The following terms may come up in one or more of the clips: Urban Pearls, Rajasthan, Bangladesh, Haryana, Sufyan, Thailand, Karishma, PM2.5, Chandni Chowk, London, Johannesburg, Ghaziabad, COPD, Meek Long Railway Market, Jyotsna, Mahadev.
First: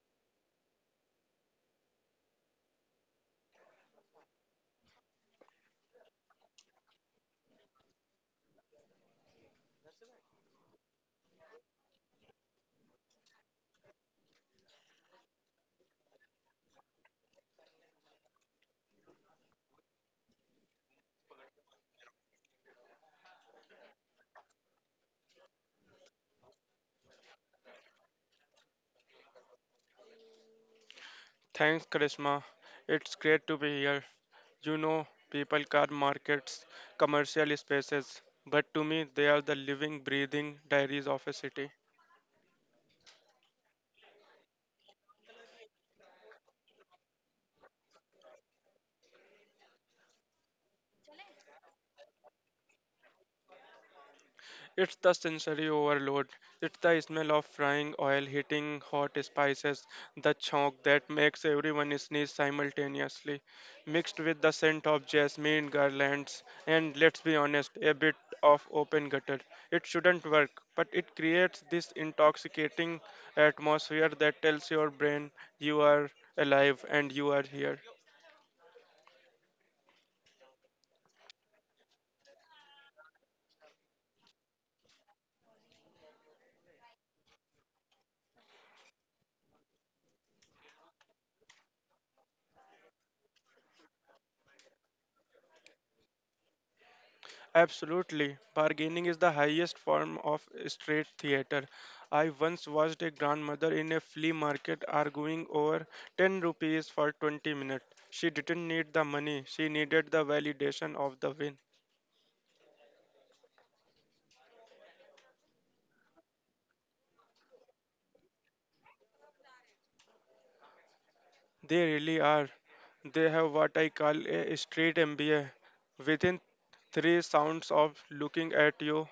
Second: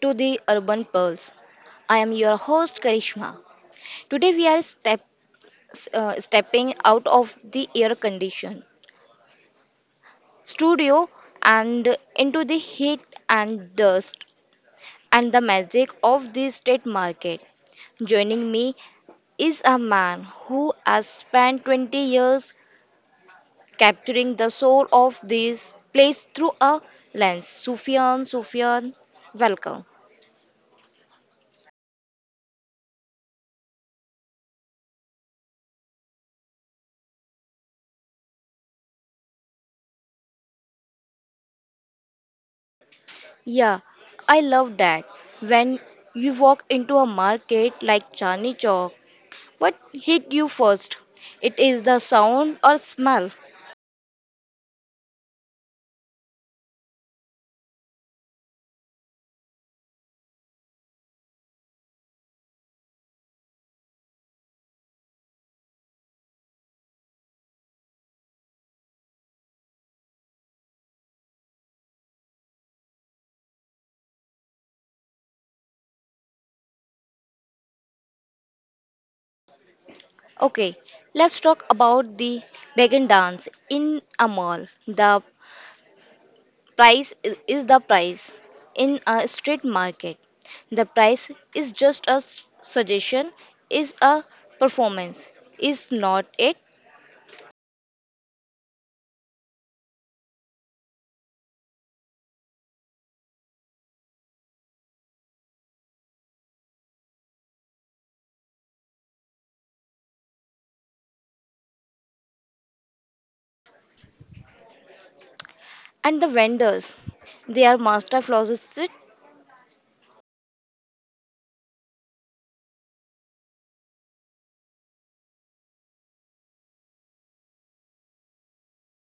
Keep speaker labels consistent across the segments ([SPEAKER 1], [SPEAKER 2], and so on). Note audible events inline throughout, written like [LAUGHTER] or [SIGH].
[SPEAKER 1] to the Urban Pearls. I am your host Karishma. Today we are stepping out of the air conditioned studio and into the heat and dust and the magic of the state market. Joining me is a man who has spent 20 years capturing the soul of this place through a lens. Sufyan, welcome.
[SPEAKER 2] Thanks, Charisma. It's great to be here. You know, people car markets, commercial spaces, but to me, they are the living, breathing diaries of a city.
[SPEAKER 1] Yeah, I love that. When you walk into a market like Chandni Chowk, what hit you first? It is the sound or smell.
[SPEAKER 2] It's the sensory overload. It's the smell of frying oil hitting hot spices, the chonk that makes everyone sneeze simultaneously, mixed with the scent of jasmine garlands and let's be honest, a bit of open gutter. It shouldn't work, but it creates this intoxicating atmosphere that tells your brain you are alive and you are here.
[SPEAKER 1] Okay, let's talk about the Beggin dance in a mall. The price is the price. In a street market, the price is just a suggestion, is a performance, is not it?
[SPEAKER 2] Absolutely. Bargaining is the highest form of street theater. I once watched a grandmother in a flea market arguing over 10 rupees for 20 minutes. She didn't need the money, she needed the validation of the win.
[SPEAKER 1] And the vendors, they are master florists.
[SPEAKER 2] They really are. They have what I call a street MBA. Within three sounds of looking at you,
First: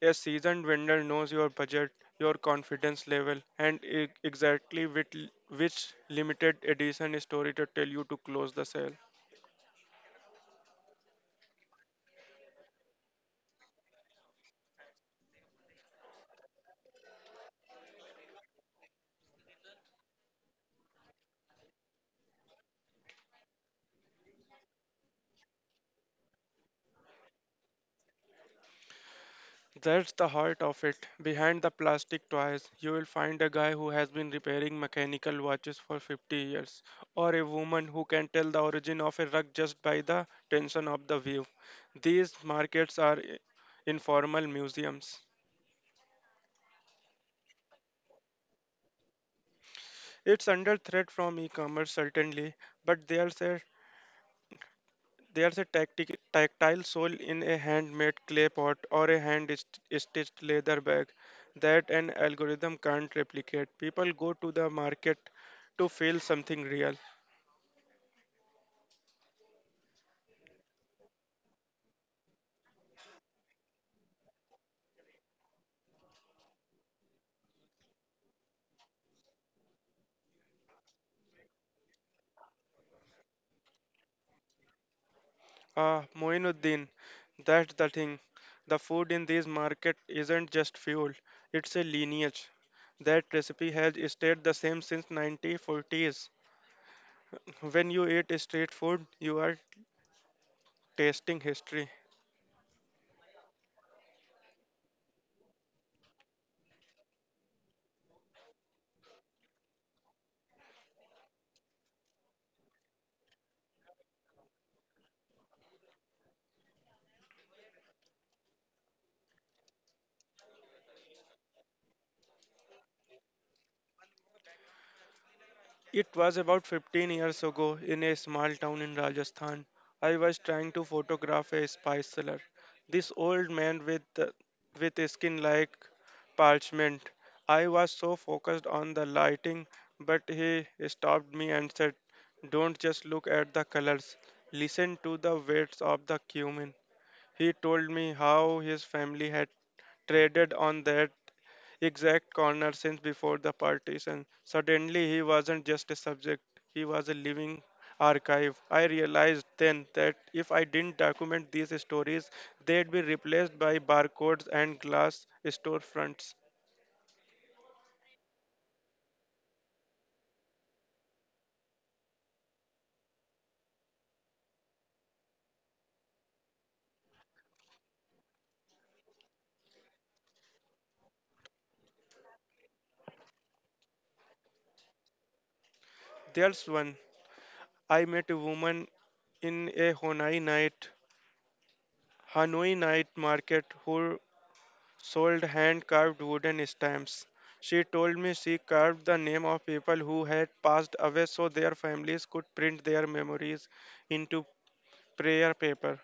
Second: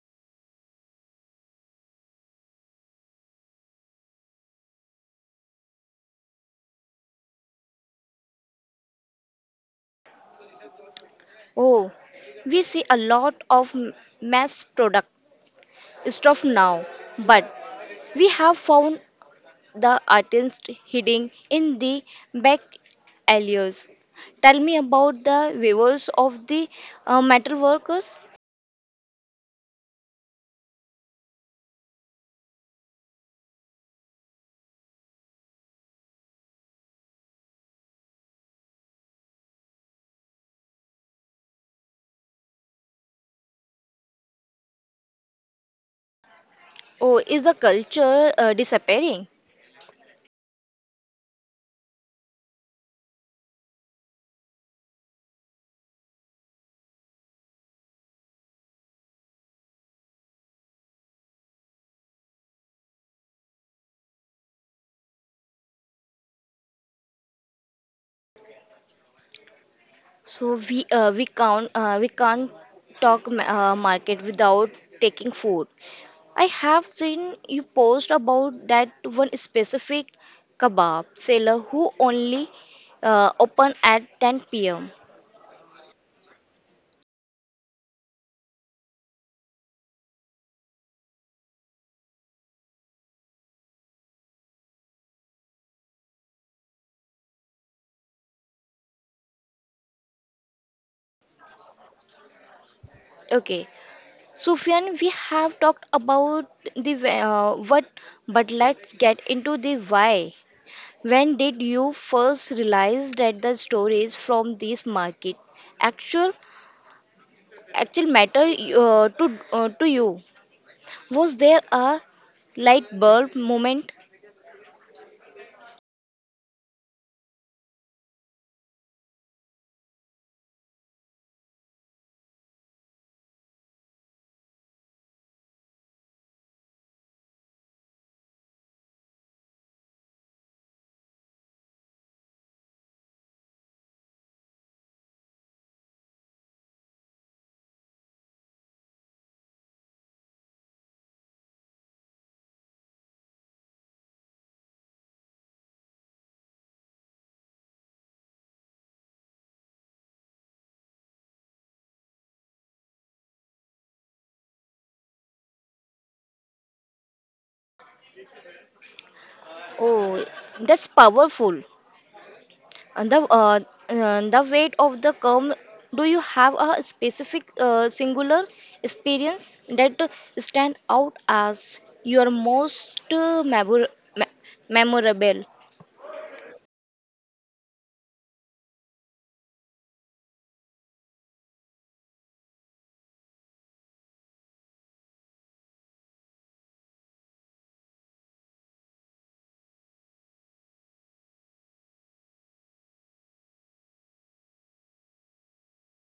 [SPEAKER 2] a seasoned vendor knows your budget, your confidence level, and exactly which limited edition story to tell you to close the sale.
[SPEAKER 1] Oh, we see a lot of mass product stuff now, but we have found the artist hiding in the back alleys. Tell me about the viewers of the metal workers.
[SPEAKER 2] That's the heart of it. Behind the plastic toys, you will find a guy who has been repairing mechanical watches for 50 years, or a woman who can tell the origin of a rug just by the tension of the weave. These markets are informal museums.
[SPEAKER 1] Oh, is the culture disappearing?
[SPEAKER 2] It's under threat from e commerce, certainly, but there's a tactile sole in a handmade clay pot or a hand stitched leather bag that an algorithm can't replicate. People go to the market to feel something real.
[SPEAKER 1] So we can't we can't talk market without taking food. I have seen you post about that one specific kebab seller who only open at 10 p.m.
[SPEAKER 2] Ah, Moinuddin, that's the thing. The food in this market isn't just fuel, it's a lineage. That recipe has stayed the same since 1940s. When you eat street food, you are tasting history.
[SPEAKER 1] Okay, Sufyan, we have talked about the what, but let's get into the why. When did you first realize that the stories from this market actual? Actual matter to you? Was there a light bulb moment?
[SPEAKER 2] It was about 15 years ago in a small town in Rajasthan. I was trying to photograph a spice seller. This old man with a skin like parchment. I was so focused on the lighting, but he stopped me and said, "Don't just look at the colors. Listen to the weights of the cumin." He told me how his family had traded on that exact corner since before the partition. Suddenly, he wasn't just a subject, he was a living archive. I realized then that if I didn't document these stories, they'd be replaced by barcodes and glass storefronts.
[SPEAKER 1] Oh, that's powerful. And the weight of the curve, do you have a specific singular experience that stand out as your most me- memorable?
[SPEAKER 2] There's one. I met a woman in Hanoi night market who sold hand carved wooden stamps. She told me she carved the name of people who had passed away so their families could print their memories into prayer paper.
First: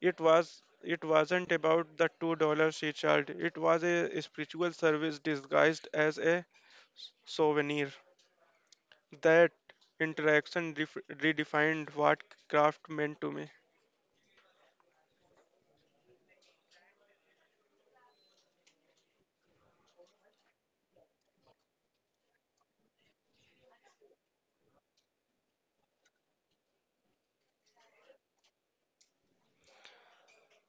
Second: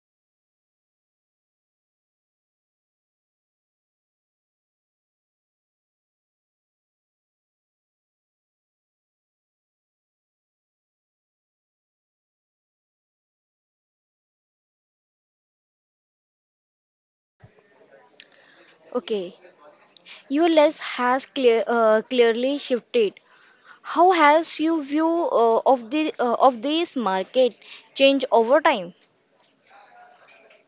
[SPEAKER 2] It wasn't about the $2 she charged. It was a spiritual service disguised as a souvenir. That interaction redefined what craft meant to me.
[SPEAKER 1] Okay, your lens has clearly shifted. How has your view of this market changed over time?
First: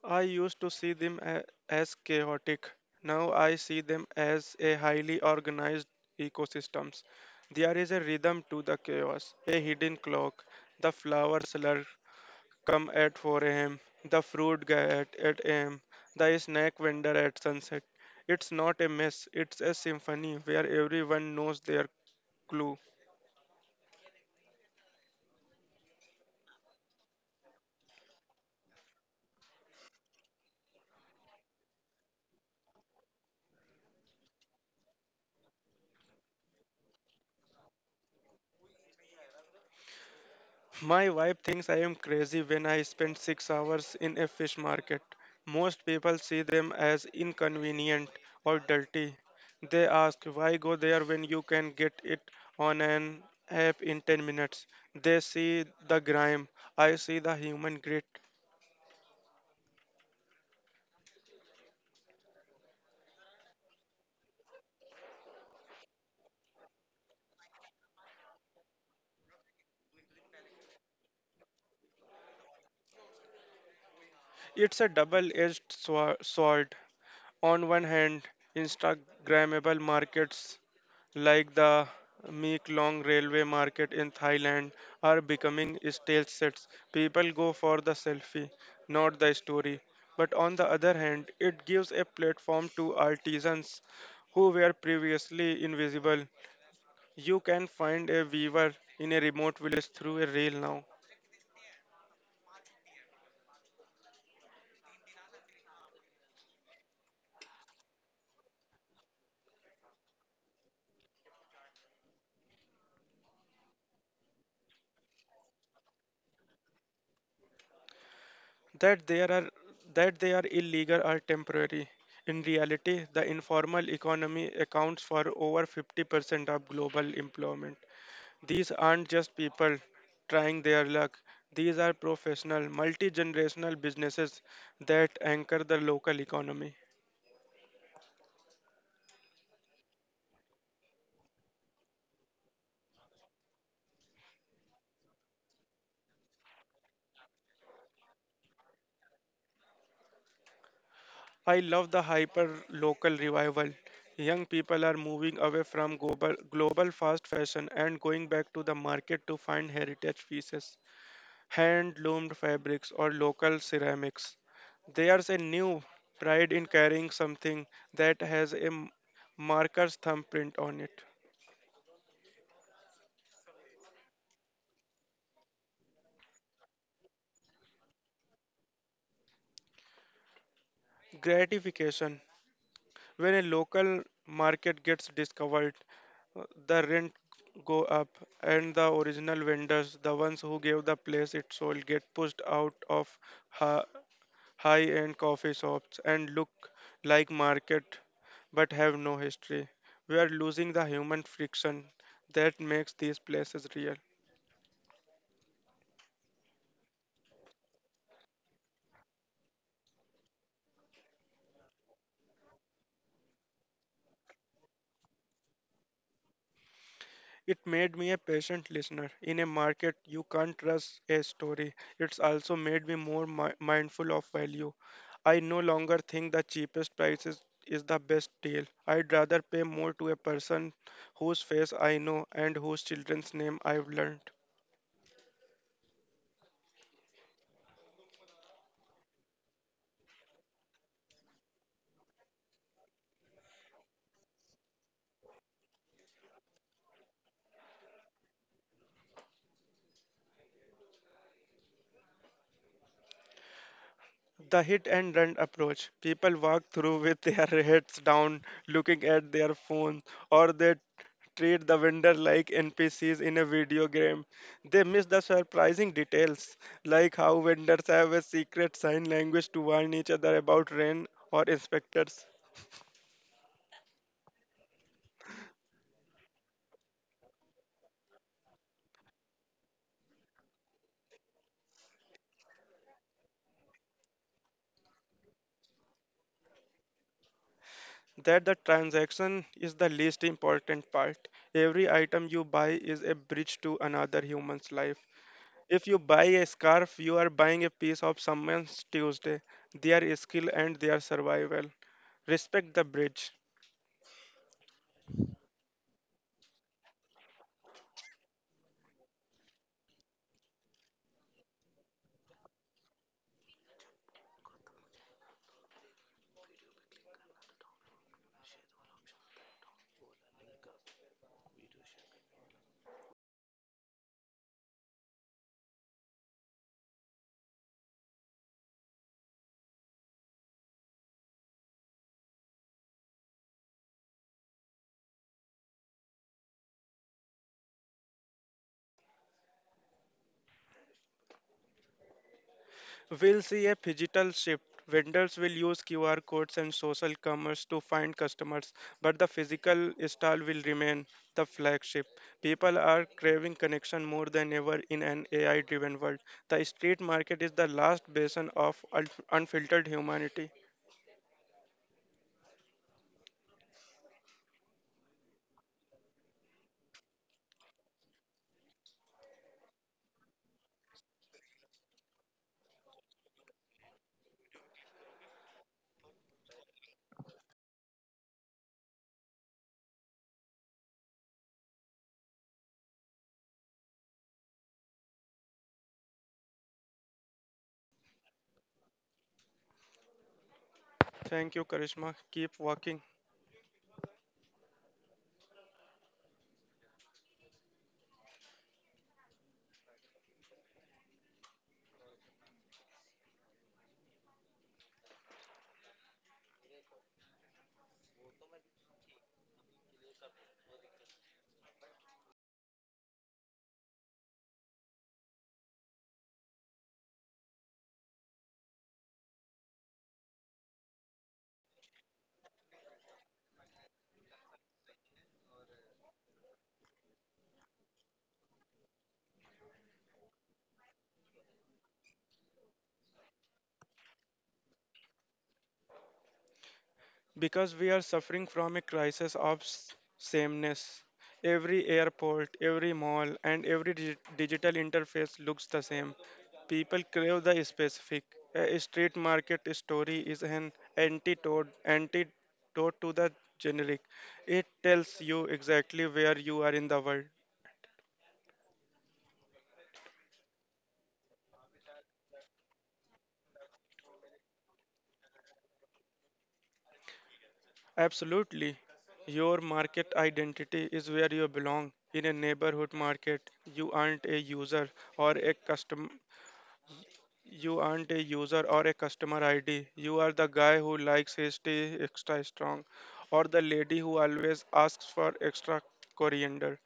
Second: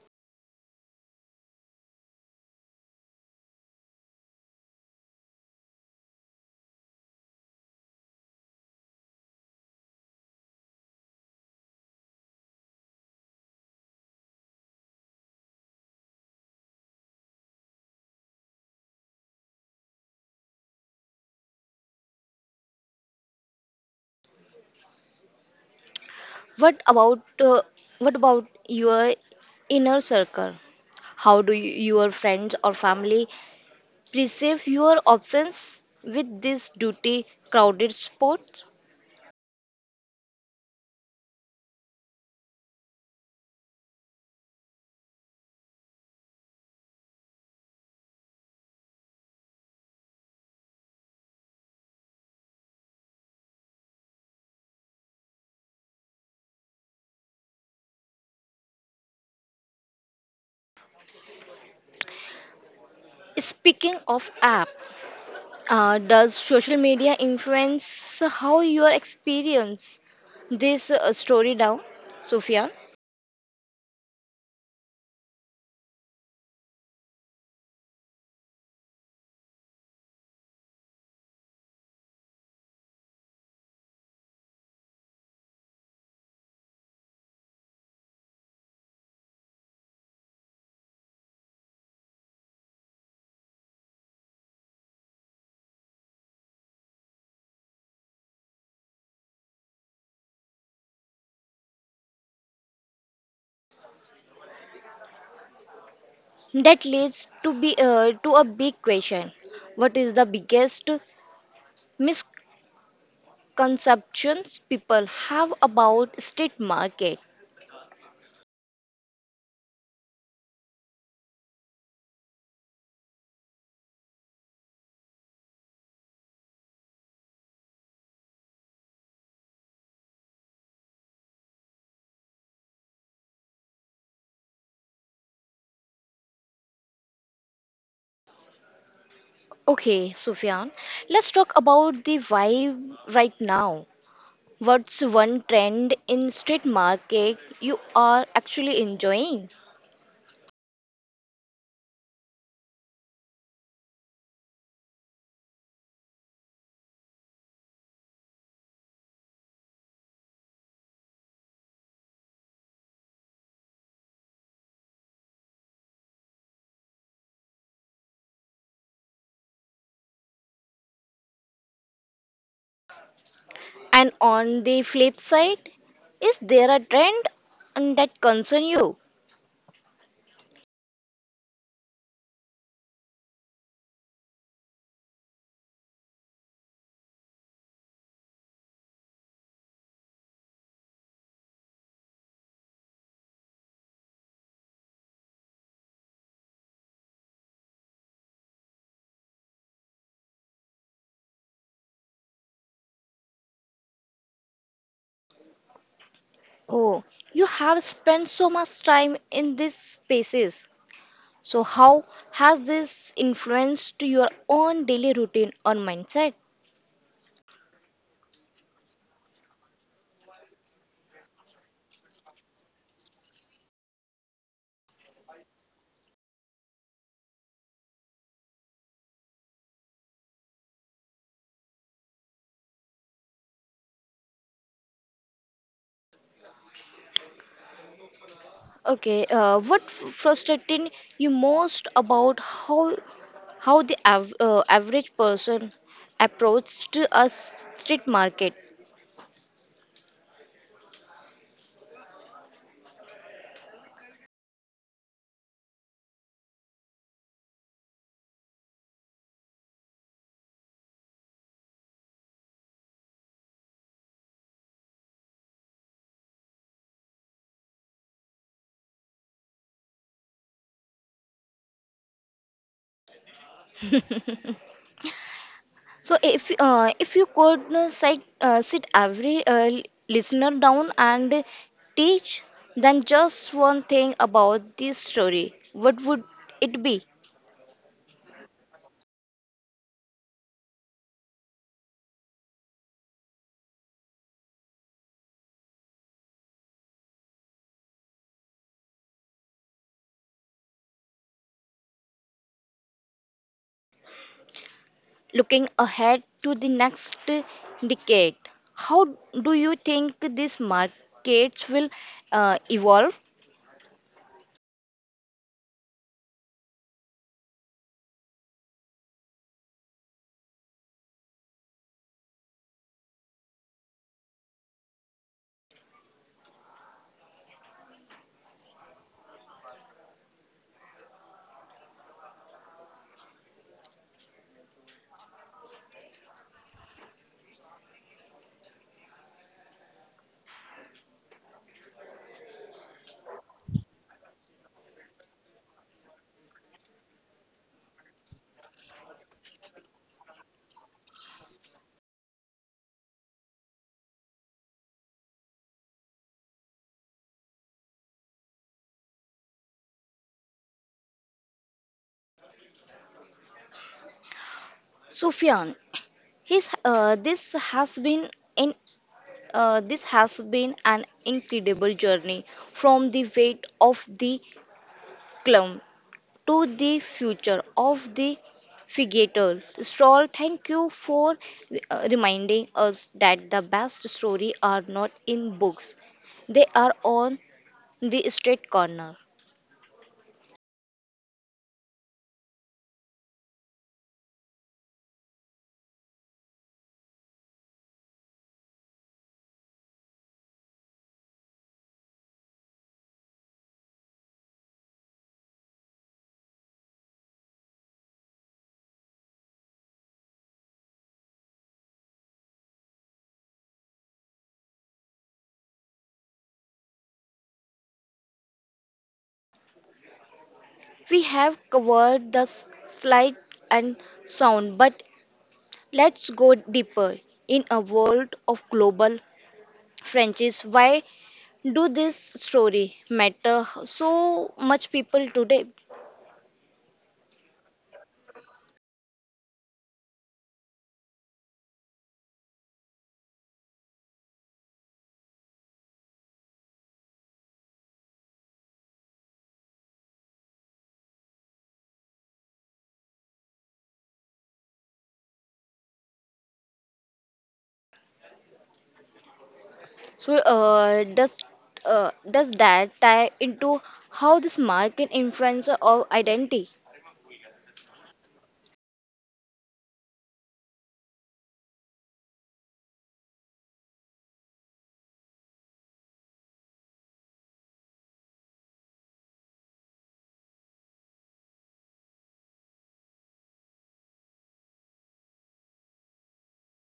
[SPEAKER 2] I used to see them as chaotic. Now I see them as a highly organized ecosystems. There is a rhythm to the chaos, a hidden clock. The flowers seller come at 4 a.m., the fruit guy at 8 a.m., the snack vendor at sunset. It's not a mess, it's a symphony where everyone knows their clue.
[SPEAKER 1] What about your inner circle? How do you, your friends or family perceive your absence with this duty crowded sports?
[SPEAKER 2] My wife thinks I am crazy when I spend 6 hours in a fish market. Most people see them as inconvenient or dirty. They ask why go there when you can get it on an app in 10 minutes. They see the grime, I see the human grit.
[SPEAKER 1] Speaking of app, does social media influence how your experience this story down, Sofia?
[SPEAKER 2] It's a double edged sword. On one hand, Instagrammable markets like the Meek Long Railway Market in Thailand are becoming stale sets. People go for the selfie, not the story. But on the other hand, it gives a platform to artisans who were previously invisible. You can find a weaver in a remote village through a reel now.
[SPEAKER 1] That leads to a big question. What is the biggest misconceptions people have about street market?
[SPEAKER 2] That there are that they are illegal or temporary. In reality, the informal economy accounts for over 50% of global employment. These aren't just people trying their luck. These are professional, multi-generational businesses that anchor the local economy.
[SPEAKER 1] Okay, Sufyan, let's talk about the vibe right now. What's one trend in street market you are actually enjoying?
[SPEAKER 2] I love the hyper local revival. Young people are moving away from global fast fashion and going back to the market to find heritage pieces, hand loomed fabrics or local ceramics. There's a new pride in carrying something that has a marker's thumbprint on it.
[SPEAKER 1] And on the flip side, is there a trend and that concern you?
[SPEAKER 2] Gratification. When a local market gets discovered, the rent go up and the original vendors, the ones who gave the place its soul, get pushed out of high end coffee shops, and look like market but have no history. We are losing the human friction that makes these places real.
[SPEAKER 1] Oh, you have spent so much time in these spaces. So, how has this influenced your own daily routine or mindset?
[SPEAKER 2] It made me a patient listener. In a market, you can't trust a story. It's also made me more mindful of value. I no longer think the cheapest price is the best deal. I'd rather pay more to a person whose face I know and whose children's name I've learned.
[SPEAKER 1] Okay, frustrating you most about how the average person approaches to a street market?
[SPEAKER 2] The hit and run approach. People walk through with their [LAUGHS] heads down, looking at their phone, or they treat the vendor like NPCs in a video game. They miss the surprising details, like how vendors have a secret sign language to warn each other about rain or inspectors.
[SPEAKER 1] So, if you could sit every listener down and teach them just one thing about this story, what would it be?
[SPEAKER 2] That the transaction is the least important part. Every item you buy is a bridge to another human's life. If you buy a scarf, you are buying a piece of someone's Tuesday, their skill and their survival. Respect the bridge.
[SPEAKER 1] Looking ahead to the next decade, how do you think these markets will evolve?
[SPEAKER 2] We'll see a digital shift. Vendors will use QR codes and social commerce to find customers, but the physical stall will remain the flagship. People are craving connection more than ever in an AI driven world. The street market is the last basin of unfiltered humanity.
[SPEAKER 1] Sufyan, his, this has been in this has been an incredible journey from the weight of the clump to the future of the figurator. Stroll, thank you for reminding us that the best story are not in books; they are on the street corner.
[SPEAKER 2] Thank you, Karishma. Keep walking.
[SPEAKER 1] We have covered the slight and sound, but let's go deeper. In a world of global franchise, why do this story matter so much people today?
[SPEAKER 2] Because we are suffering from a crisis of sameness. Every airport, every mall, and every digital interface looks the same. People crave the specific. A street market story is an antidote to the generic. It tells you exactly where you are in the world.
[SPEAKER 1] So does that tie into how this market influencer or identity
[SPEAKER 2] Absolutely. Your market identity is where you belong. In a neighborhood market, or a customer you aren't a user or a customer ID. You are the guy who likes his tea extra strong, or the lady who always asks for extra coriander.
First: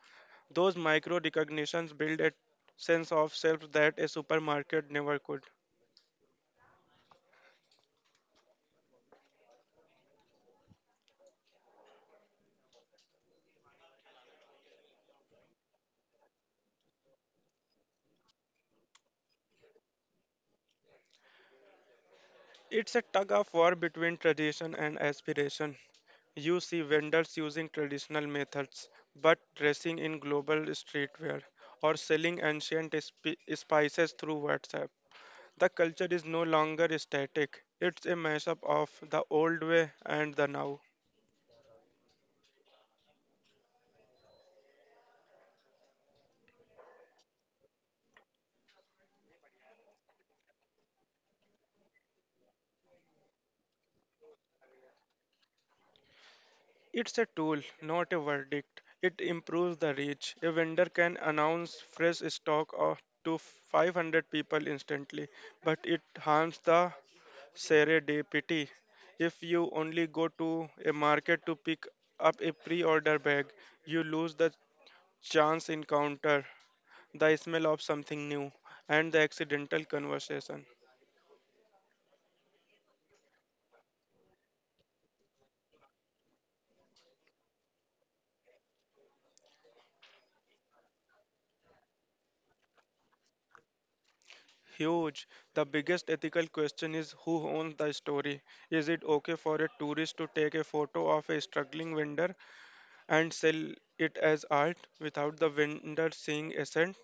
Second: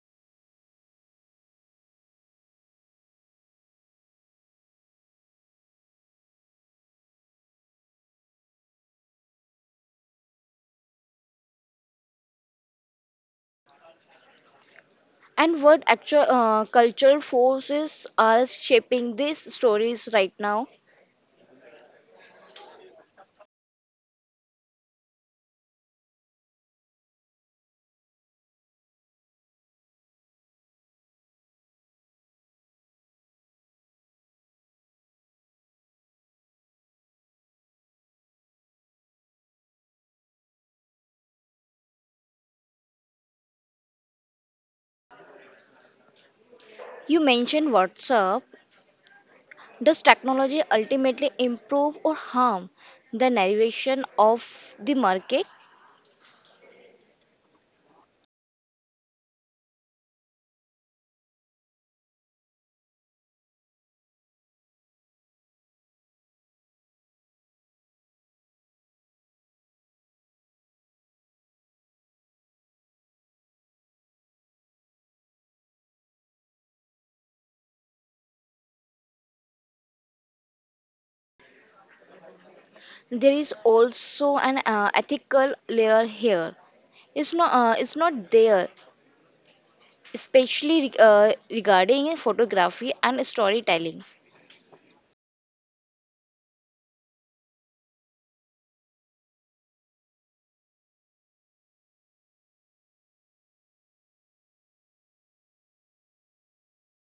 [SPEAKER 2] Those micro recognitions build a sense of self that a supermarket never could.
[SPEAKER 1] and what actual cultural forces are shaping these stories right now?
[SPEAKER 2] It's a tug of war between tradition and aspiration. You see vendors using traditional methods but dressing in global streetwear or selling ancient spices through WhatsApp. The culture is no longer static, it's a mashup of the old way and the now.
[SPEAKER 1] You mentioned WhatsApp. Does technology ultimately improve or harm the navigation of the market?
[SPEAKER 2] It's a tool, not a verdict. It improves the reach. A vendor can announce fresh stock of to 500 people instantly, but it harms the serendipity. If you only go to a market to pick up a pre order bag, you lose the chance encounter, the smell of something new, and the accidental conversation.
[SPEAKER 1] There is also an ethical layer here. It's not there, especially regarding photography and storytelling.
[SPEAKER 2] Huge. The biggest ethical question is who owns the story? Is it okay for a tourist to take a photo of a struggling vendor and sell it as art without the vendor seeing a cent?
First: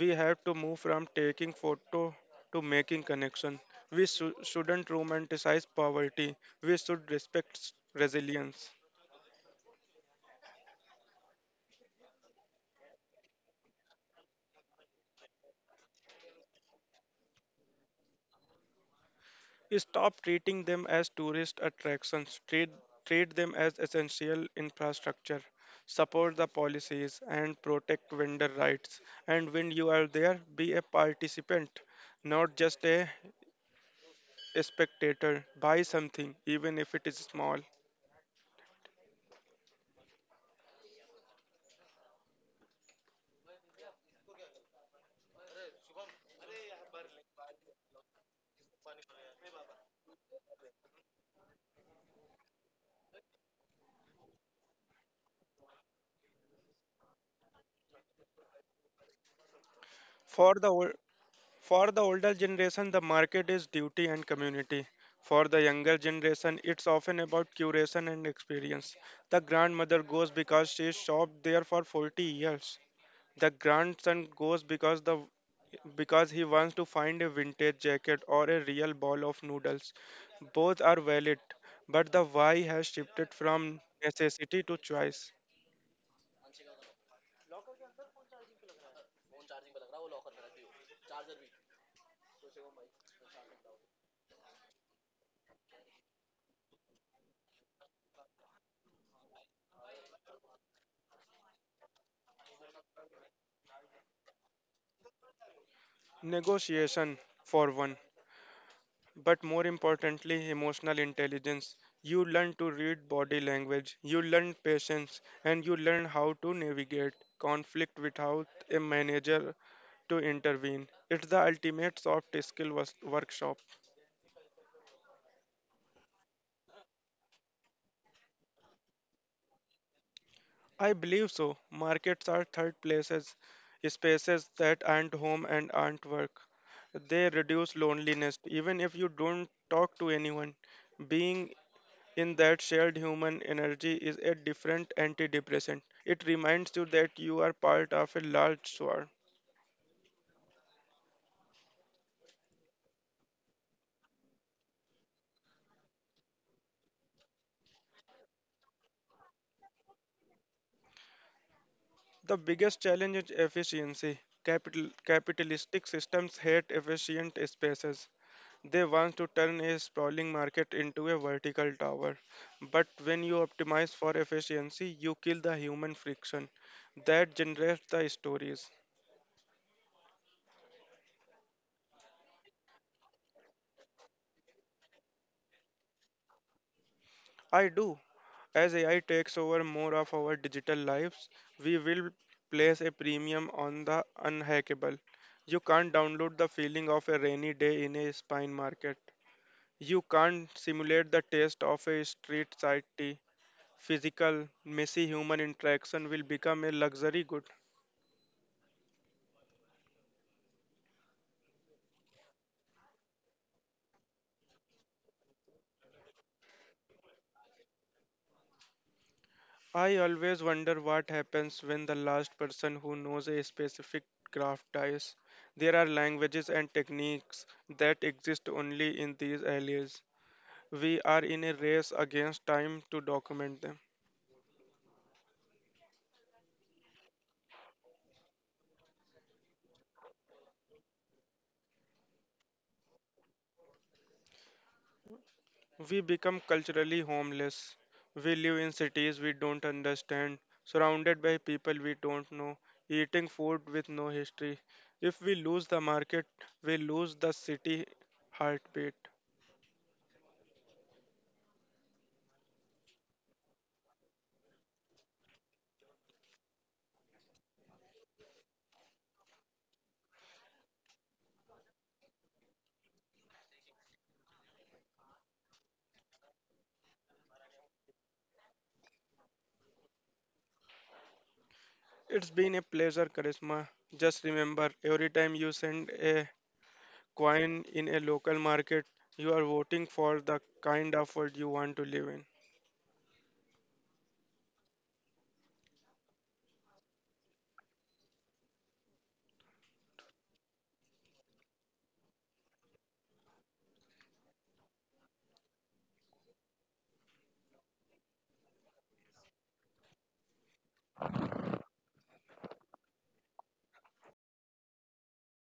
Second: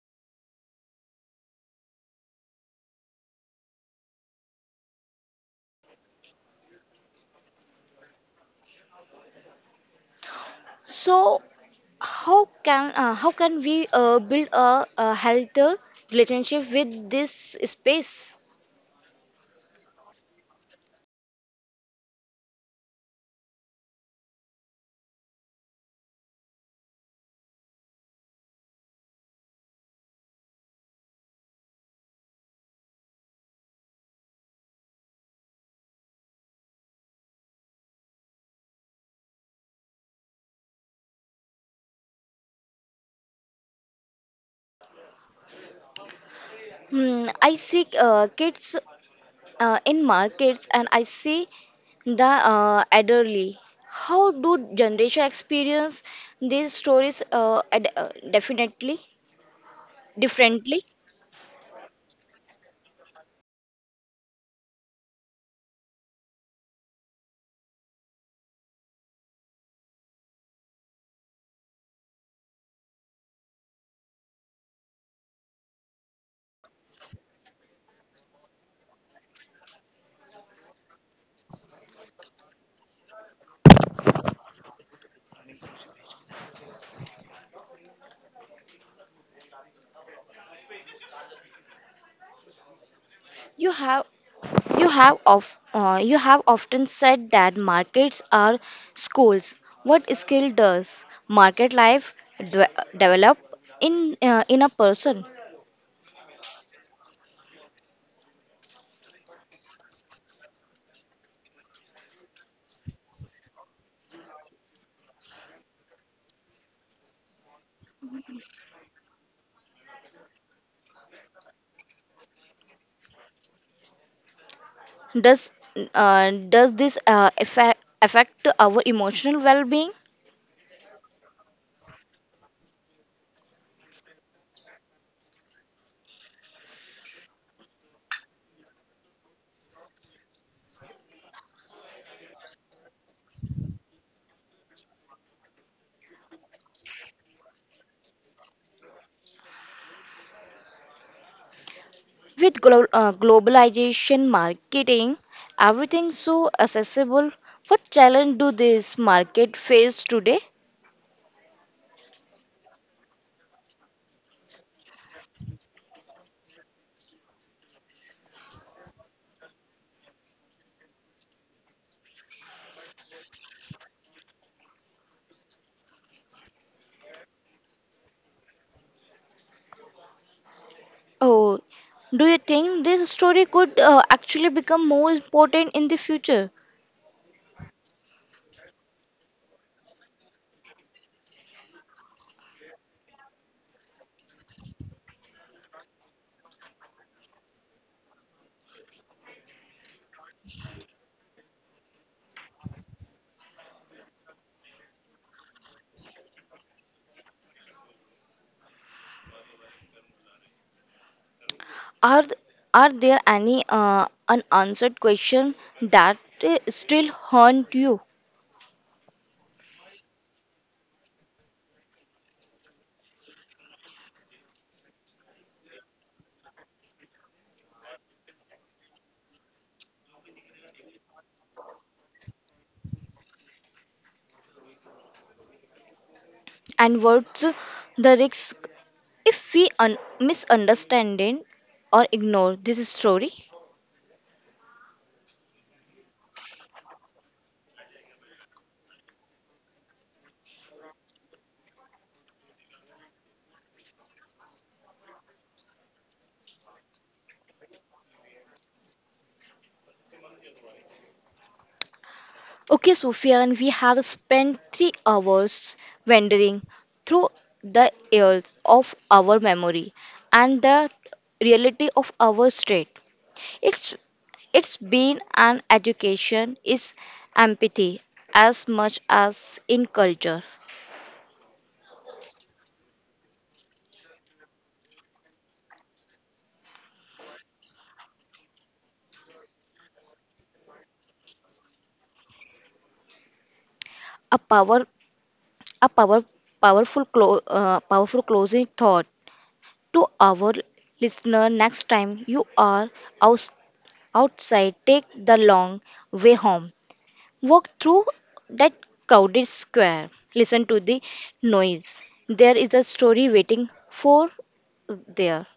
[SPEAKER 2] We have to move from taking photo to making connection. We shouldn't romanticize poverty. We should respect resilience.
[SPEAKER 1] So, how can we build a healthier relationship with this space?
[SPEAKER 2] Stop treating them as tourist attractions. Treat them as essential infrastructure. Support the policies and protect vendor rights. And when you are there, be a participant, not just a spectator. Buy something, even if it is small.
[SPEAKER 1] Hmm, I see kids in markets and I see the elderly. How do generation experience these stories definitely
[SPEAKER 2] For the
[SPEAKER 1] differently?
[SPEAKER 2] ol- for the older generation, the market is duty and community. For the younger generation, it's often about curation and experience. The grandmother goes because she shopped there for 40 years. The grandson goes because the because he wants to find a vintage jacket or a real bowl of noodles. Both are valid, but the why has shifted from necessity to choice.
[SPEAKER 1] You have you have often said that markets are schools. What skill does market life develop in a person?
[SPEAKER 2] Negotiation for one, but more importantly, emotional intelligence. You learn to read body language, you learn patience, and you learn how to navigate conflict without a manager to intervene. It's the ultimate soft skill workshop.
[SPEAKER 1] Does does this affect our emotional well-being?
[SPEAKER 2] I believe so. Markets are third places, spaces that aren't home and aren't work. They reduce loneliness, even if you don't talk to anyone. Being in that shared human energy is a different antidepressant. It reminds you that you are part of a large swarm.
[SPEAKER 1] With globalization, marketing, everything so accessible, what challenge do this market face today?
[SPEAKER 2] The biggest challenge is efficiency. Capitalistic systems hate efficient spaces. They want to turn a sprawling market into a vertical tower. But when you optimize for efficiency, you kill the human friction that generates the stories.
[SPEAKER 1] Oh, do you think this story could actually become more important in the future?
[SPEAKER 2] I do. As AI takes over more of our digital lives, we will place a premium on the unhackable. You can't download the feeling of a rainy day in a spine market. You can't simulate the taste of a street side tea. Physical, messy human interaction will become a luxury good.
[SPEAKER 1] Are th- are there any unanswered questions that still haunt you?
[SPEAKER 2] I always wonder what happens when the last person who knows a specific craft dies. There are languages and techniques that exist only in these areas. We are in a race against time to document them.
[SPEAKER 1] And what's the risk if we misunderstand it or ignore this story?
[SPEAKER 2] We become culturally homeless. We live in cities we don't understand, surrounded by people we don't know, eating food with no history. If we lose the market, we lose the city heartbeat.
[SPEAKER 1] Okay, Sufyan, we have spent 3 hours wandering through the years of our memory and the reality of our state. It's it's been an education is empathy as much as in culture.
[SPEAKER 2] It's been a pleasure, Charisma. Just remember, every time you send a coin in a local market, you are voting for the kind of world you want to live in.
[SPEAKER 1] A power a power powerful closing thought to our listener. Next time you are outs outside, take the long way home. Walk through that crowded square. Listen to the noise. There is a story waiting for there.